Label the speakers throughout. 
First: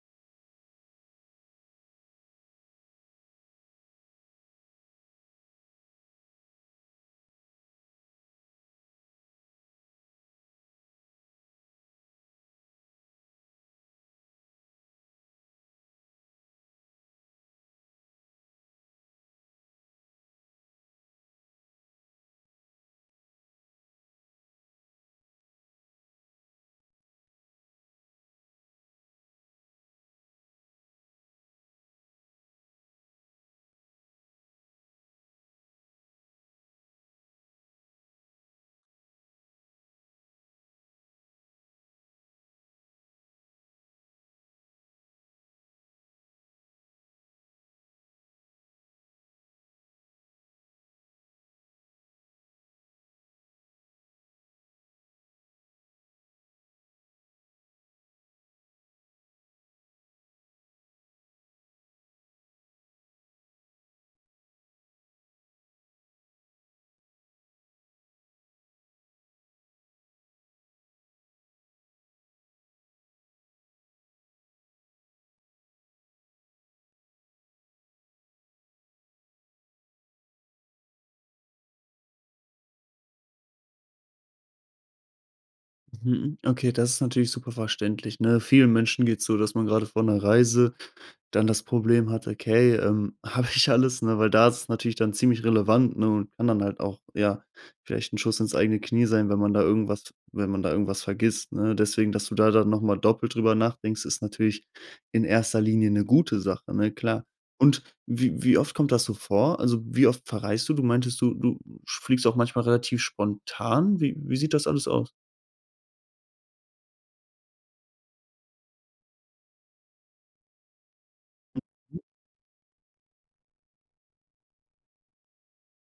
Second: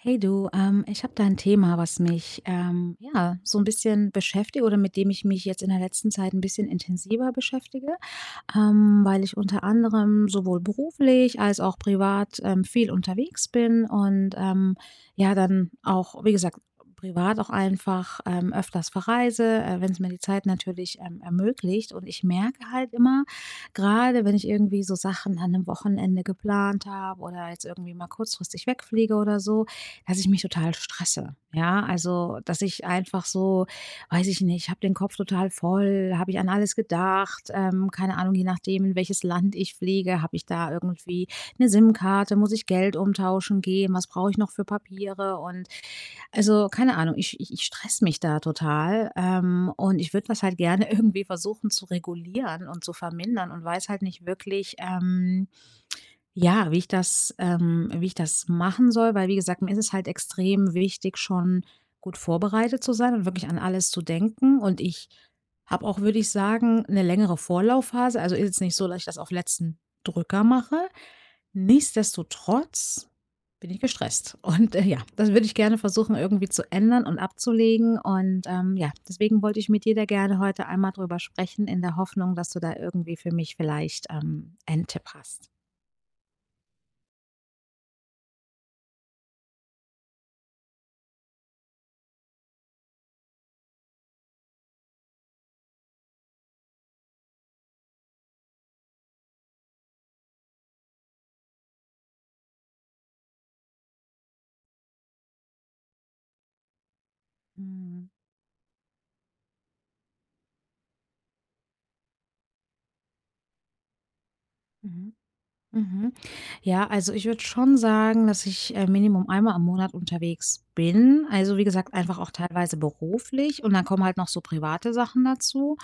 Speaker 1: Hey du, ich habe da ein Thema, was mich ja so ein bisschen beschäftigt, oder mit dem ich mich jetzt in der letzten Zeit ein bisschen intensiver beschäftige, weil ich unter anderem sowohl beruflich als auch privat viel unterwegs bin, und ja, dann auch, wie gesagt, privat auch einfach öfters verreise, wenn es mir die Zeit natürlich ermöglicht. Und ich merke halt immer, gerade wenn ich irgendwie so Sachen an einem Wochenende geplant habe oder jetzt irgendwie mal kurzfristig wegfliege oder so, dass ich mich total stresse. Ja, also, dass ich einfach so, weiß ich nicht, habe den Kopf total voll, habe ich an alles gedacht, keine Ahnung, je nachdem, in welches Land ich fliege, habe ich da irgendwie eine SIM-Karte, muss ich Geld umtauschen gehen, was brauche ich noch für Papiere und, also, keine Ahnung, ich stress mich da total, und ich würde das halt gerne irgendwie versuchen zu regulieren und zu vermindern, und weiß halt nicht wirklich, ja, wie ich das machen soll, weil, wie gesagt, mir ist es halt extrem wichtig, schon gut vorbereitet zu sein und wirklich an alles zu denken. Und ich habe auch, würde ich sagen, eine längere Vorlaufphase. Also, ist jetzt nicht so, dass ich das auf letzten Drücker mache. Nichtsdestotrotz bin ich gestresst. Und, ja, das würde ich gerne versuchen, irgendwie zu ändern und abzulegen. Und, ja, deswegen wollte ich mit dir da gerne heute einmal drüber sprechen, in der Hoffnung, dass du da irgendwie für mich vielleicht einen Tipp hast.
Speaker 2: Mhm. Okay, das ist natürlich super verständlich, ne? Vielen Menschen geht's so, dass man gerade vor einer Reise dann das Problem hat: „Okay, habe ich alles?“, ne? Weil da ist es natürlich dann ziemlich relevant, ne, und kann dann halt auch, ja, vielleicht ein Schuss ins eigene Knie sein, wenn man da irgendwas vergisst, ne? Deswegen, dass du da dann noch mal doppelt drüber nachdenkst, ist natürlich in erster Linie eine gute Sache, ne, klar. Und
Speaker 1: Mhm.
Speaker 2: wie oft kommt das so vor? Also, wie oft verreist du? Du meintest, du fliegst auch manchmal relativ spontan. Wie sieht das alles aus?
Speaker 1: Mhm. Mhm. Ja, also ich würde schon sagen, dass ich Minimum einmal am Monat unterwegs bin. Also, wie gesagt, einfach auch teilweise beruflich, und dann kommen halt noch so private Sachen dazu.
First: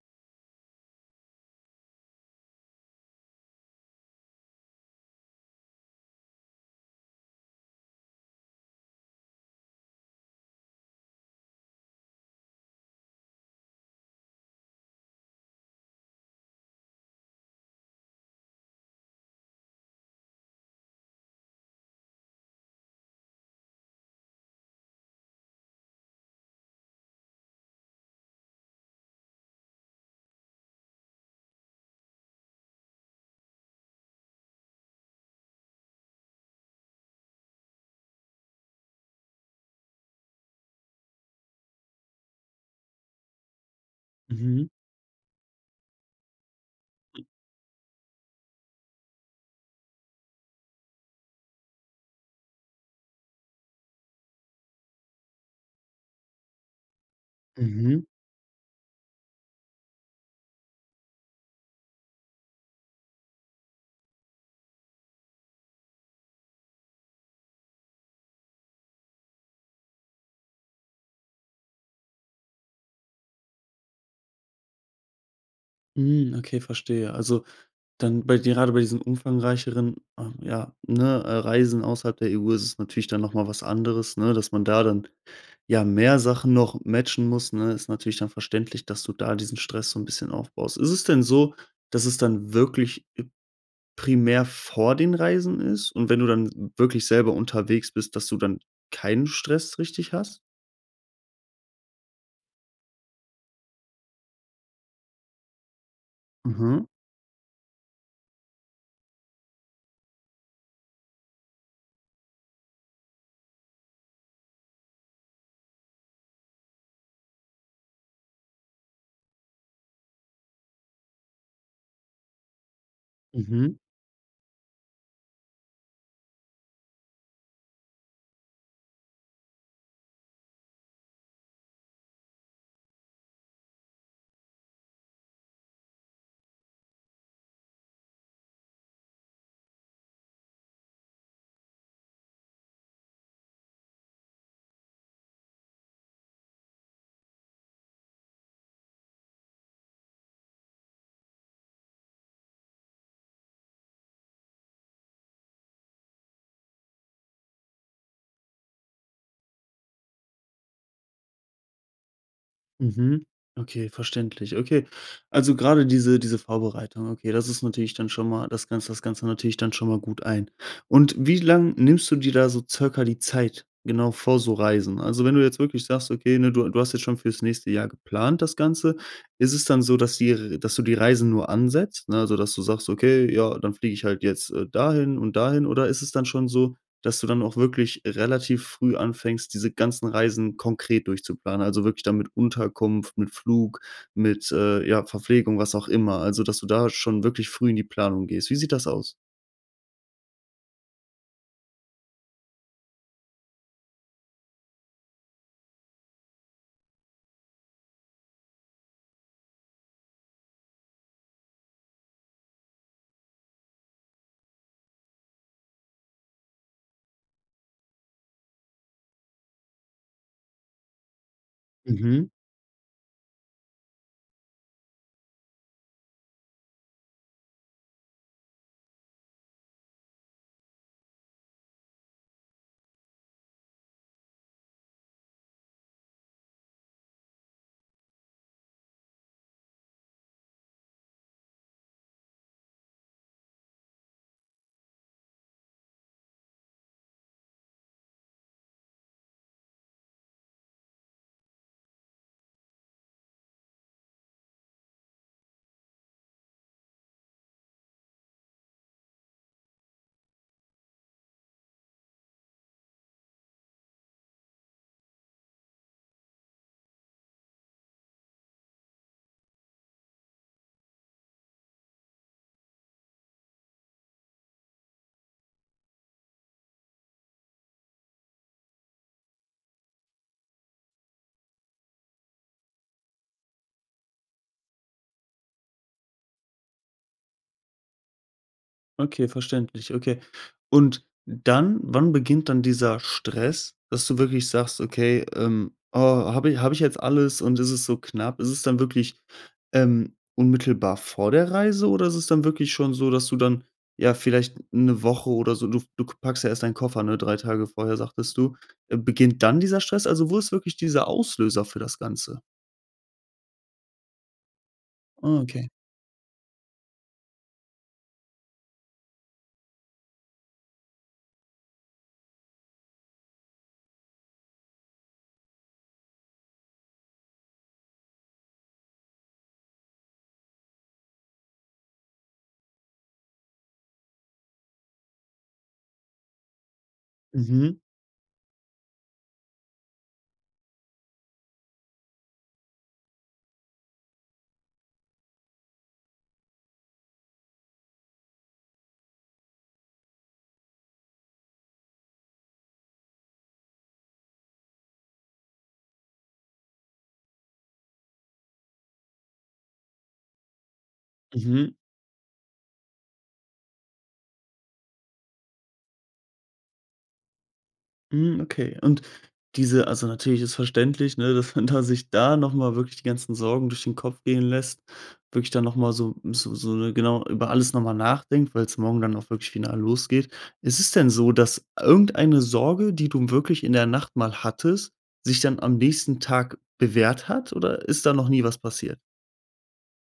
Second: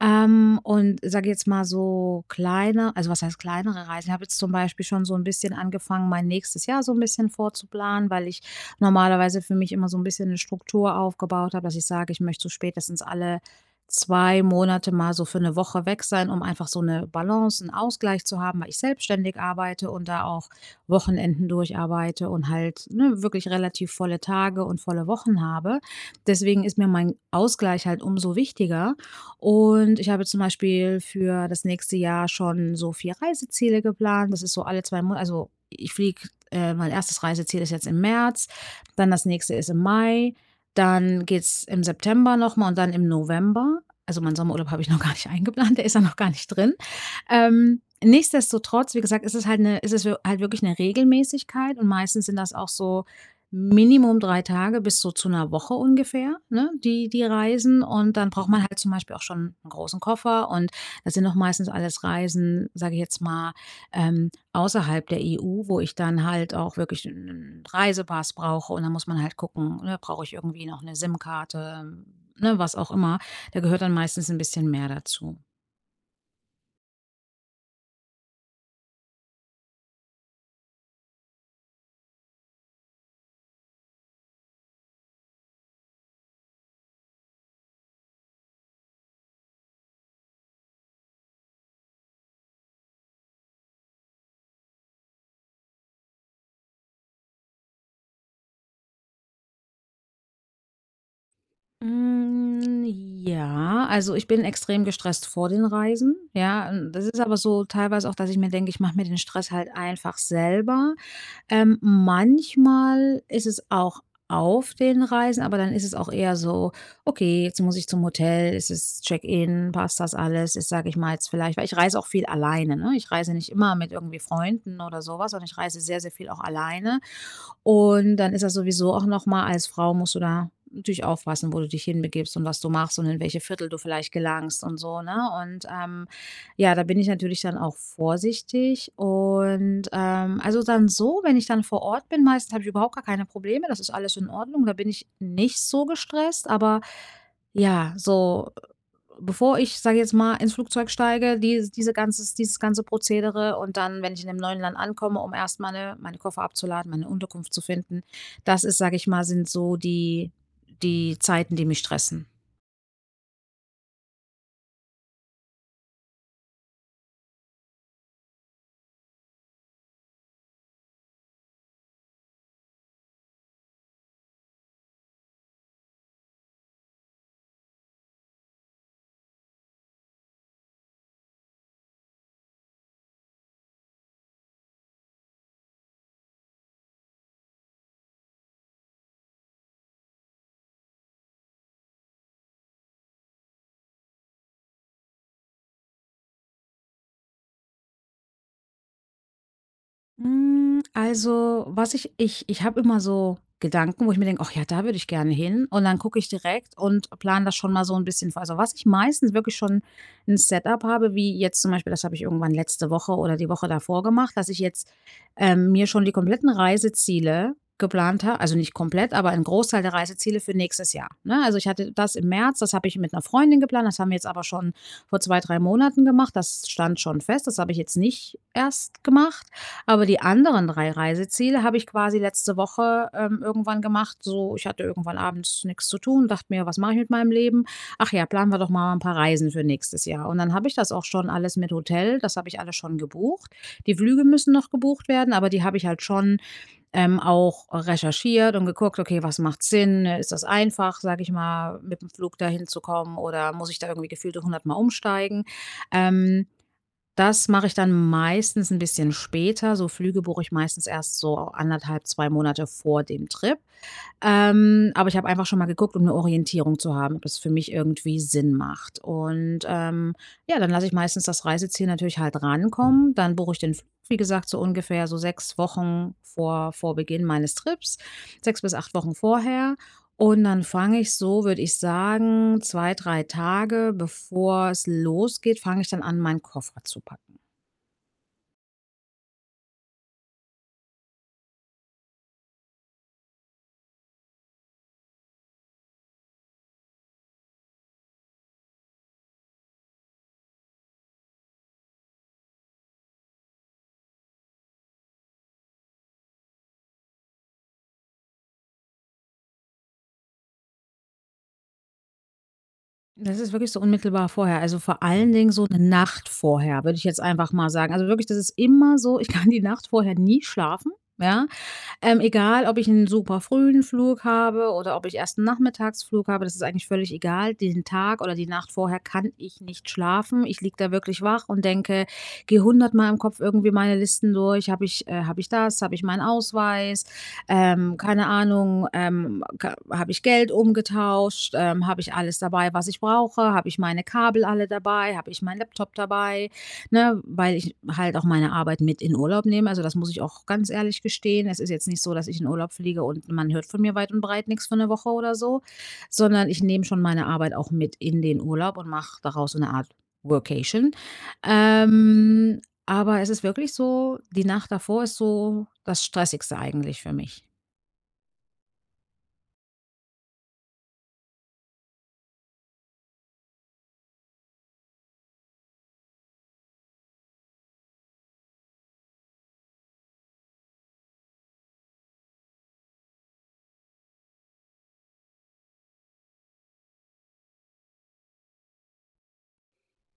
Speaker 1: Und sage jetzt mal, so kleine, also was heißt kleinere Reisen? Ich habe jetzt zum Beispiel schon so ein bisschen angefangen, mein nächstes Jahr so ein bisschen vorzuplanen, weil ich normalerweise für mich immer so ein bisschen eine Struktur aufgebaut habe, dass ich sage, ich möchte so spätestens alle 2 Monate mal so für eine Woche weg sein, um einfach so eine Balance, einen Ausgleich zu haben, weil ich selbstständig arbeite und da auch Wochenenden durcharbeite und halt, ne, wirklich relativ volle Tage und volle Wochen habe. Deswegen ist mir mein Ausgleich halt umso wichtiger. Und ich habe zum Beispiel für das nächste Jahr schon so 4 Reiseziele geplant. Das ist so alle 2 Monate, also, ich fliege, mein erstes Reiseziel ist jetzt im März, dann das nächste ist im Mai, dann geht's im September noch mal und dann im November. Also, meinen
Speaker 2: Mhm.
Speaker 1: Sommerurlaub habe ich noch gar nicht eingeplant, der ist ja noch gar nicht drin. Nichtsdestotrotz, wie gesagt, ist es wir halt wirklich eine Regelmäßigkeit, und meistens sind das auch so Minimum 3 Tage bis so zu einer Woche ungefähr, ne, die Reisen.
Speaker 2: Mhm.
Speaker 1: Und dann braucht man halt zum Beispiel auch schon einen großen Koffer, und das sind auch meistens alles Reisen, sage ich jetzt mal, außerhalb der EU, wo ich dann halt auch wirklich einen Reisepass brauche, und dann muss man halt gucken, ne, brauche ich irgendwie noch eine SIM-Karte, ne, was auch immer. Da gehört dann meistens ein bisschen mehr dazu.
Speaker 2: Hm, okay, verstehe. Also, dann bei gerade bei diesen umfangreicheren, ja, ne, Reisen außerhalb der EU ist es natürlich dann noch mal was anderes, ne, dass man da dann, ja, mehr Sachen noch matchen muss, ne, ist natürlich dann verständlich, dass du da diesen Stress so ein bisschen aufbaust. Ist es denn so, dass es dann wirklich primär vor den Reisen ist und wenn du dann wirklich selber unterwegs bist, dass du dann keinen Stress richtig hast?
Speaker 1: Hm, ja, also ich bin extrem gestresst vor den Reisen, ja.
Speaker 2: Mhm.
Speaker 1: Und das ist aber so teilweise auch, dass ich mir denke, ich mache mir den Stress halt einfach selber. Manchmal ist es auch auf den Reisen, aber dann ist es auch eher so: „Okay, jetzt muss ich zum Hotel, es ist Check-in, passt das alles?" Ist, sage ich mal jetzt vielleicht, weil ich reise auch viel alleine, ne? Ich reise nicht immer
Speaker 2: Mhm.
Speaker 1: mit irgendwie Freunden oder sowas, was, sondern ich reise sehr, sehr viel auch alleine. Und dann ist das sowieso auch noch mal, als Frau musst du da natürlich aufpassen, wo du dich hinbegibst und was du machst und in welche Viertel du vielleicht gelangst und so, ne? Und, ja, da bin ich natürlich dann auch vorsichtig, und, also dann so, wenn ich dann vor Ort bin, meistens habe ich überhaupt gar keine Probleme, das ist alles in Ordnung, da bin ich nicht so gestresst, aber ja, so bevor ich, sage ich jetzt mal, ins Flugzeug steige, dieses ganze Prozedere, und dann, wenn ich in dem neuen Land ankomme, um erst meine Koffer abzuladen, meine Unterkunft zu finden. Das ist, sage ich mal, sind so die Zeiten, die mich stressen.
Speaker 2: Mhm. Okay, verständlich. Okay. Also gerade diese Vorbereitung, okay, das ist natürlich dann schon mal das Ganze natürlich dann schon mal gut ein. Und wie lang nimmst du dir da so circa die Zeit, genau vor so Reisen? Also, wenn du jetzt wirklich sagst, okay, ne, du hast jetzt schon fürs nächste Jahr geplant das Ganze, ist es dann so, dass du die Reisen nur ansetzt, ne? Also, dass du sagst: „Okay, ja, dann fliege ich halt jetzt, dahin und dahin.“ Oder ist es dann schon so, dass du dann auch wirklich relativ früh anfängst, diese ganzen Reisen konkret durchzuplanen. Also wirklich dann mit Unterkunft, mit Flug, mit, ja, Verpflegung, was auch immer. Also, dass du da schon wirklich früh in die Planung gehst. Wie sieht das aus?
Speaker 1: Also, was ich, ich habe immer so Gedanken, wo ich mir denke: „Ach ja, da würde ich gerne hin." Und dann gucke ich direkt und plane das schon mal so ein bisschen vor. Also, was ich meistens wirklich schon ein Setup habe, wie jetzt zum Beispiel, das habe ich irgendwann letzte Woche oder die Woche davor gemacht, dass ich jetzt, mir schon die kompletten Reiseziele geplant habe. Also, nicht komplett, aber ein Großteil der Reiseziele für nächstes Jahr, ne? Also, ich hatte das im
Speaker 2: Mhm.
Speaker 1: März, das habe ich mit einer Freundin geplant, das haben wir jetzt aber schon vor 2, 3 Monaten gemacht. Das stand schon fest, das habe ich jetzt nicht erst gemacht. Aber die anderen 3 Reiseziele habe ich quasi letzte Woche, irgendwann gemacht. So, ich hatte irgendwann abends nichts zu tun, dachte mir: „Was mache ich mit meinem Leben? Ach ja, planen wir doch mal ein paar Reisen für nächstes Jahr." Und dann habe ich das auch schon alles mit Hotel, das habe ich alles schon gebucht. Die Flüge müssen noch gebucht werden, aber die habe ich halt schon, auch recherchiert und geguckt: „Okay, was macht Sinn? Ist das einfach, sage ich mal, mit dem Flug dahin zu kommen, oder muss ich da irgendwie gefühlte 100 Mal umsteigen?" Ähm. Das mache ich dann meistens ein bisschen später. So Flüge buche ich meistens erst so anderthalb, 2 Monate vor dem Trip. Aber ich habe einfach schon mal geguckt, um eine Orientierung zu haben, ob das für mich irgendwie Sinn macht. Und, ja, dann lasse ich meistens das Reiseziel natürlich halt rankommen. Dann buche ich den Flug, wie gesagt, so ungefähr so 6 Wochen vor Beginn meines Trips, 6 bis 8 Wochen vorher. Und dann fange ich so, würde ich sagen, 2, 3 Tage bevor es losgeht, fange ich dann an, meinen Koffer zu packen.
Speaker 2: Okay, verständlich, okay. Und dann wann beginnt dann dieser Stress, dass du wirklich sagst: „Okay, oh, habe ich jetzt alles und es so knapp?“ Ist es dann wirklich, unmittelbar vor der Reise oder ist es dann wirklich schon so, dass du dann, ja, vielleicht eine Woche oder so du packst ja erst deinen Koffer, ne, 3 Tage vorher, sagtest du. Beginnt dann dieser Stress? Also, wo ist wirklich dieser Auslöser für das Ganze?
Speaker 1: Das ist wirklich so unmittelbar vorher. Also, vor allen
Speaker 2: Ah,
Speaker 1: Dingen so
Speaker 2: okay.
Speaker 1: eine Nacht vorher, würde ich jetzt einfach mal sagen. Also, wirklich, das ist immer so, ich kann die Nacht vorher nie schlafen, ja? Egal, ob ich einen super frühen Flug habe oder ob ich erst einen Nachmittagsflug habe, das ist eigentlich völlig egal. Den Tag oder die Nacht vorher kann ich nicht schlafen. Ich liege da wirklich wach und denke, gehe 100-mal im Kopf irgendwie meine Listen durch. Habe ich, habe ich das? Habe ich meinen Ausweis?
Speaker 2: Mhm,
Speaker 1: Keine Ahnung, habe ich Geld umgetauscht? Habe ich alles dabei, was ich brauche? Habe ich meine Kabel alle dabei? Habe ich meinen Laptop dabei? Ne, weil ich halt auch meine Arbeit mit in Urlaub nehme. Also, das muss ich auch ganz ehrlich gestehen. Es ist jetzt nicht so, dass ich in Urlaub fliege und man hört von mir weit und breit nichts für 'ne Woche oder so, sondern ich nehme schon meine Arbeit auch mit in den Urlaub und mache daraus so 'ne Art Workation.
Speaker 2: mhm.
Speaker 1: Ähm, aber es ist wirklich so, die Nacht davor ist so das Stressigste eigentlich für mich.
Speaker 2: Hm, okay. Und diese also, natürlich ist verständlich, ne, dass man da sich da noch mal wirklich die ganzen Sorgen durch den Kopf gehen lässt, wirklich dann noch mal so 'ne genau, über alles noch mal nachdenkt, weil es morgen dann auch wirklich final losgeht. Ist es denn so, dass irgendeine Sorge, die du wirklich in der Nacht mal hattest, sich dann am nächsten Tag bewährt hat, oder ist da noch nie was passiert?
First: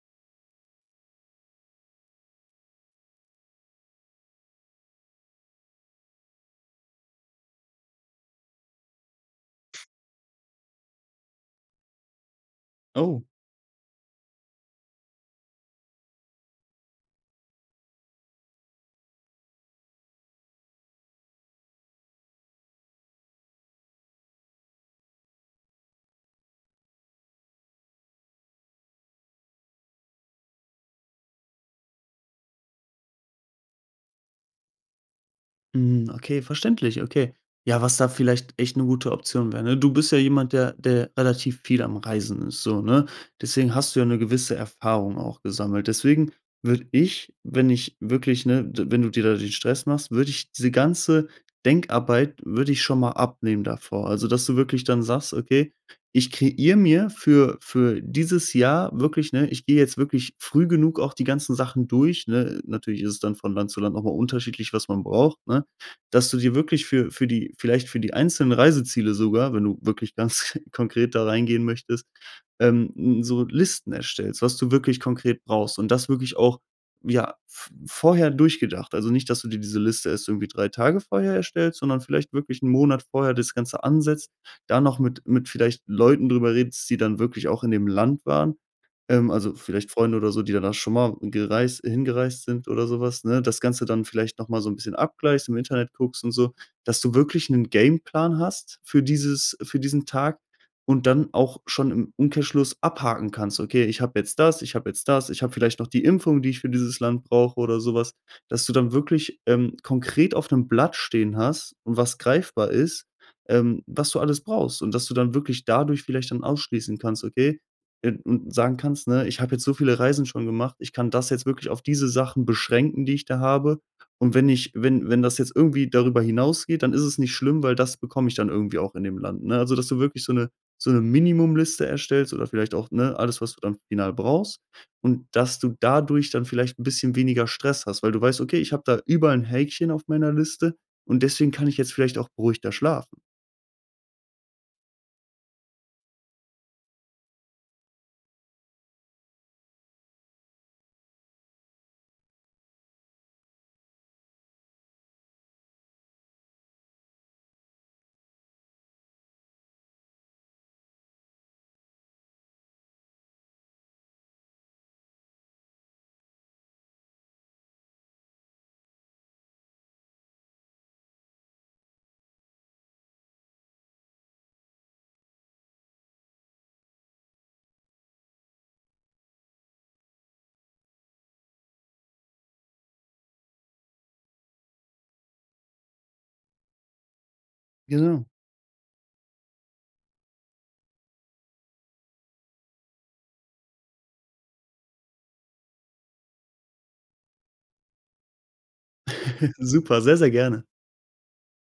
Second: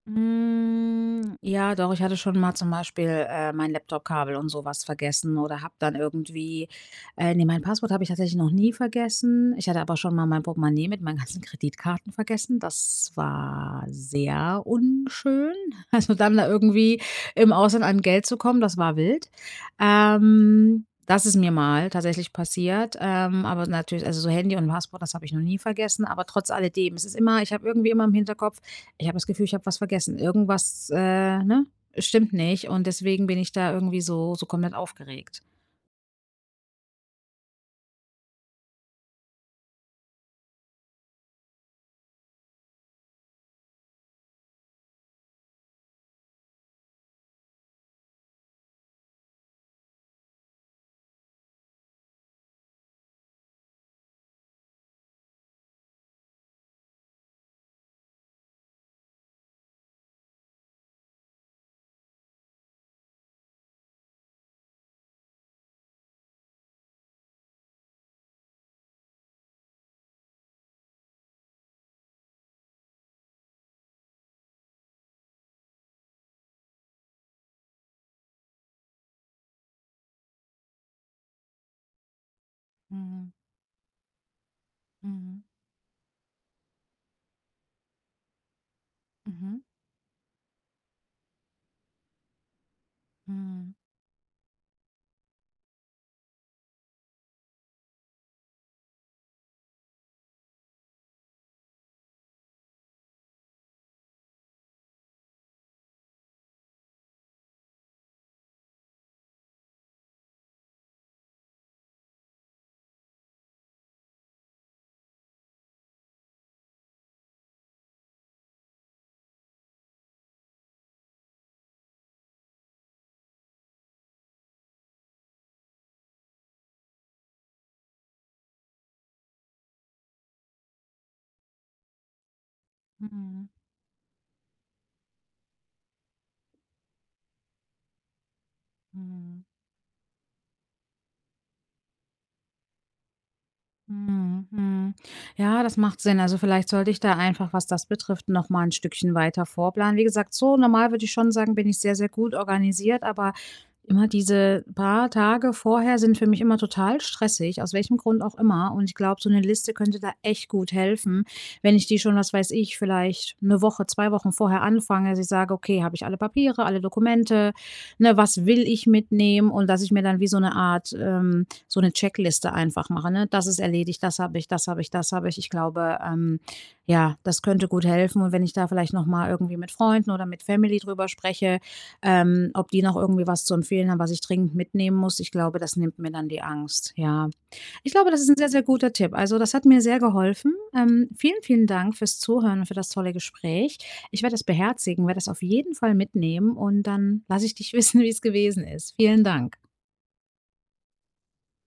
Speaker 1: Hm, ja, doch, ich hatte schon mal zum Beispiel, mein Laptopkabel und sowas vergessen, oder habe dann irgendwie, ne, mein Passwort habe ich tatsächlich noch nie vergessen. Ich hatte aber schon mal mein Portemonnaie mit meinen ganzen Kreditkarten vergessen. Das
Speaker 2: Oh.
Speaker 1: war sehr unschön. Also, dann da irgendwie im Ausland an Geld zu kommen, das war wild. Das ist mir mal tatsächlich passiert, aber natürlich, also, so Handy und Passport, das habe ich noch nie vergessen, aber trotz alledem, es ist immer, ich habe irgendwie immer im Hinterkopf, ich habe das Gefühl, ich habe was vergessen. Irgendwas, ne, stimmt nicht, und deswegen bin ich da irgendwie so komplett aufgeregt.
Speaker 2: Mhm, okay, verständlich, okay. Ja, was da vielleicht echt eine gute Option wäre, ne? Du bist ja jemand, der relativ viel am Reisen ist so, ne? Deswegen hast du ja eine gewisse Erfahrung auch gesammelt. Deswegen würde ich, wenn ich wirklich, ne d wenn du dir da den Stress machst, würde ich diese ganze Denkarbeit würde ich schon mal abnehmen davor. Also, dass du wirklich dann sagst: „Okay, ich kreiere mir für dieses Jahr wirklich, ich gehe jetzt wirklich früh genug auch die ganzen Sachen durch“, ne? Natürlich ist es dann von Land zu Land noch mal unterschiedlich, was man braucht, ne? Dass du dir wirklich für die vielleicht für die einzelnen Reiseziele sogar, wenn du wirklich ganz konkret da reingehen möchtest, n so Listen erstellst, was du wirklich konkret brauchst und das wirklich auch, ja, v vorher durchgedacht. Also nicht, dass du dir diese Liste erst irgendwie 3 Tage vorher erstellst, sondern vielleicht wirklich einen Monat
Speaker 1: Mhm.
Speaker 2: vorher das Ganze ansetzt, da noch mit
Speaker 1: Mhm.
Speaker 2: mit vielleicht Leuten drüber redest, die dann wirklich auch in dem Land waren, also
Speaker 1: Mhm.
Speaker 2: vielleicht Freunde oder so, die danach schon mal gereist hingereist sind oder sowas, ne? Das
Speaker 1: Mhm.
Speaker 2: Ganze dann vielleicht noch mal so ein bisschen abgleichst, im Internet guckst und so, dass du wirklich einen Gameplan hast für diesen Tag und dann auch schon im Umkehrschluss abhaken kannst: „Okay, ich habe jetzt das, ich habe jetzt das, ich habe vielleicht noch die Impfung, die ich für dieses Land brauche“ oder sowas. Dass du dann wirklich, konkret auf 'nem Blatt stehen hast und was greifbar ist, was du alles brauchst und dass du dann wirklich dadurch vielleicht dann ausschließen kannst: „Okay, Und sagen kannst, ne: „Ich habe jetzt so viele Reisen schon gemacht, ich kann das jetzt wirklich auf diese Sachen beschränken, die ich da habe. Und wenn ich wenn wenn das jetzt irgendwie darüber hinausgeht, dann ist es nicht schlimm, weil das bekomme ich dann irgendwie auch in dem Land“, ne? Also, dass du wirklich so eine Minimumliste erstellst oder vielleicht auch, ne, alles,
Speaker 1: Mhm.
Speaker 2: was du dann final brauchst und dass du dadurch dann vielleicht ein bisschen weniger Stress hast, weil du weißt: „Okay, ich habe da überall
Speaker 1: Mhm.
Speaker 2: ein Häkchen auf meiner Liste und deswegen kann ich jetzt vielleicht auch beruhigter schlafen.“
Speaker 1: Mhm. Mhm. Ja, das macht Sinn. Also, vielleicht sollte ich da einfach, was das betrifft, noch mal ein Stückchen weiter vorplanen. Wie gesagt, so normal würde ich schon sagen, bin ich sehr, sehr gut organisiert, aber immer diese paar Tage vorher sind für mich immer total stressig, aus welchem Grund auch immer. Und ich glaube, so eine Liste könnte da echt gut helfen, wenn ich die schon, was weiß ich, vielleicht eine Woche, 2 Wochen vorher anfange, dass ich sage: „Okay, habe ich alle Papiere, alle Dokumente, ne, was will ich mitnehmen?" Und dass ich mir dann wie so eine Art, so eine Checkliste einfach mache, ne? „Das ist erledigt, das habe ich, das habe ich, das habe ich." Ich glaube, ja, das könnte gut helfen. Und wenn ich da vielleicht noch mal irgendwie mit Freunden oder mit Family drüber spreche, ob die noch irgendwie was zu empfehlen haben, was ich dringend mitnehmen muss, ich glaube, das nimmt mir dann die Angst, ja. Ich glaube, das
Speaker 2: Genau.
Speaker 1: ist ein sehr, sehr guter Tipp. Also, das hat mir sehr geholfen. Vielen, vielen Dank fürs Zuhören und für das tolle Gespräch. Ich werde das beherzigen, werde das auf jeden Fall mitnehmen, und dann lasse ich dich wissen, wie es gewesen ist. Vielen Dank.
Speaker 2: Super, sehr, sehr gerne.